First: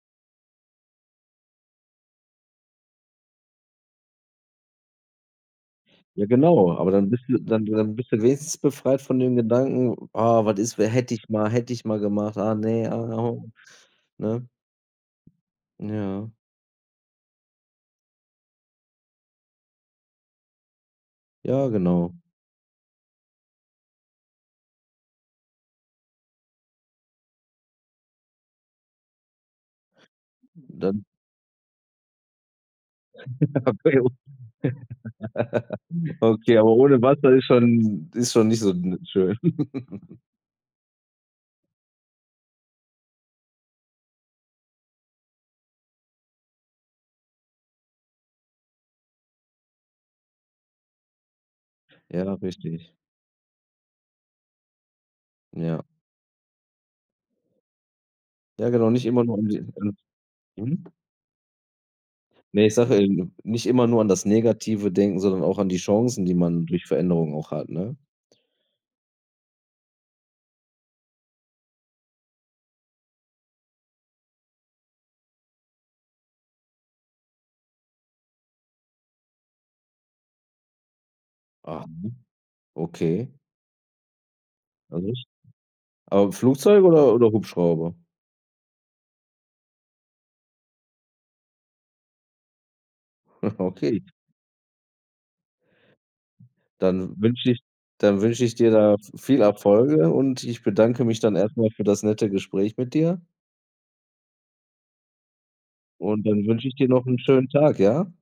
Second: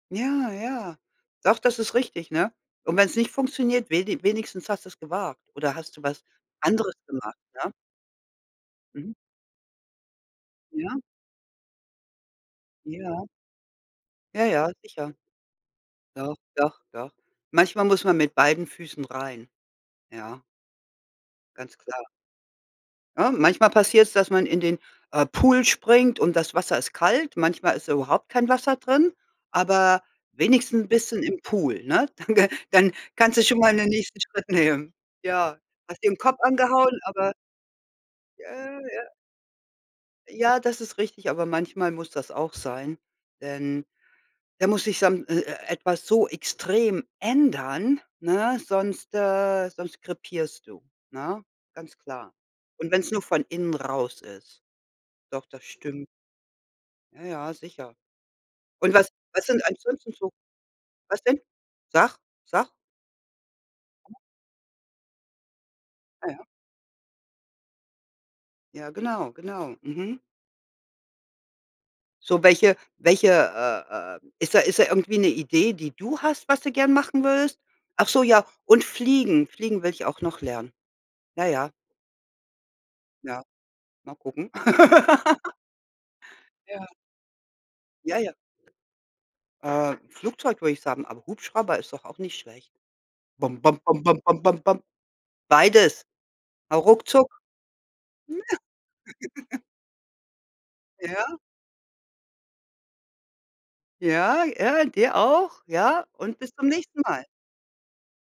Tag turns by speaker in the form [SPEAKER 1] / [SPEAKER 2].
[SPEAKER 1] Ja, ja. Doch, das ist richtig, ne? Und wenn's nicht funktioniert, wenig wenigstens hast du's gewagt. Oder hast du
[SPEAKER 2] Ja,
[SPEAKER 1] was
[SPEAKER 2] genau. Aber
[SPEAKER 1] anderes
[SPEAKER 2] dann bist du
[SPEAKER 1] gemacht,
[SPEAKER 2] dann
[SPEAKER 1] ne?
[SPEAKER 2] dann bist du wenigstens befreit
[SPEAKER 1] Mhm.
[SPEAKER 2] von dem Gedanken: „Ah, was ist, we
[SPEAKER 1] Ja.
[SPEAKER 2] hätte ich mal hätte ich mal gemacht, ah, ne, ah,
[SPEAKER 1] Ja.
[SPEAKER 2] ho“,
[SPEAKER 1] Ja,
[SPEAKER 2] ne?
[SPEAKER 1] ja, sicher.
[SPEAKER 2] Ja.
[SPEAKER 1] Doch, doch, doch. Manchmal muss man mit beiden Füßen rein, ja.
[SPEAKER 2] Ja,
[SPEAKER 1] Ganz klar.
[SPEAKER 2] genau.
[SPEAKER 1] Ne, manchmal passiert's, dass man in den, äh, Pool springt und das Wasser ist kalt. Manchmal ist da überhaupt kein Wasser drin, aber wenigstens
[SPEAKER 2] Dann
[SPEAKER 1] bist du dann im Pool, ne? Dann g dann kannst du schon mal den
[SPEAKER 2] Okay. [unintelligible]
[SPEAKER 1] nächsten Schritt nehmen. Ja, hast dir 'n Kopf
[SPEAKER 2] Okay, aber
[SPEAKER 1] angehauen,
[SPEAKER 2] ohne Wasser
[SPEAKER 1] aber
[SPEAKER 2] ist schon ist schon nicht so
[SPEAKER 1] Äh,
[SPEAKER 2] n
[SPEAKER 1] ja.
[SPEAKER 2] schön.
[SPEAKER 1] Ja, das ist richtig, aber manchmal muss das auch sein. Denn da muss sich sam e äh, etwas so extrem ändern, ne, sonst, äh sonst krepierst du, ne, ganz
[SPEAKER 2] Ja,
[SPEAKER 1] klar. Und
[SPEAKER 2] richtig.
[SPEAKER 1] wen's nur von innen raus ist. Doch, das
[SPEAKER 2] Ja.
[SPEAKER 1] stimmt. Ja, ja, sicher.
[SPEAKER 2] Ja, genau,
[SPEAKER 1] Und
[SPEAKER 2] nicht
[SPEAKER 1] was
[SPEAKER 2] immer nur
[SPEAKER 1] was
[SPEAKER 2] um die
[SPEAKER 1] sind
[SPEAKER 2] [unintelligible]
[SPEAKER 1] ansonsten so
[SPEAKER 2] mhm.
[SPEAKER 1] was denn? Sag,
[SPEAKER 2] Ne,
[SPEAKER 1] sag.
[SPEAKER 2] ich sage in nicht immer nur an das Negative denken, sondern auch an die Chancen,
[SPEAKER 1] Ja,
[SPEAKER 2] die
[SPEAKER 1] ja.
[SPEAKER 2] man durch Veränderungen auch hat, ne?
[SPEAKER 1] Ja, genau, genau, mhm. So, welche welche, äh äh ist da ist da irgendwie 'ne Idee, die du hast, was du gerne machen würdest? Ach so, ja, und fliegen. Fliegen will ich auch noch lernen. Ja, ja.
[SPEAKER 2] Ah, mhm. Okay.
[SPEAKER 1] Ja, mal gucken.
[SPEAKER 2] Noch nicht. Aber Flugzeug
[SPEAKER 1] Ja.
[SPEAKER 2] oder oder Hubschrauber?
[SPEAKER 1] Ja, ja. Äh, Flugzeug würde ich sagen, aber Hubschrauber ist doch auch nicht schlecht.
[SPEAKER 2] Ah,
[SPEAKER 1] Bom, bom, bom,
[SPEAKER 2] okay.
[SPEAKER 1] bom, bom, bom, bom. Beides. Hau
[SPEAKER 2] Dann
[SPEAKER 1] ruckzuck.
[SPEAKER 2] wünsche ich dann
[SPEAKER 1] [unintelligible]
[SPEAKER 2] wünsche ich dir da viel Erfolge und ich bedanke mich dann
[SPEAKER 1] Ja.
[SPEAKER 2] erst mal für das nette Gespräch mit dir.
[SPEAKER 1] Ja. Ja, dir auch. Ja,
[SPEAKER 2] Und
[SPEAKER 1] und
[SPEAKER 2] dann
[SPEAKER 1] bis
[SPEAKER 2] wünsche
[SPEAKER 1] zum
[SPEAKER 2] ich dir
[SPEAKER 1] nächsten
[SPEAKER 2] noch 'n
[SPEAKER 1] Mal.
[SPEAKER 2] schönen Tag, ja?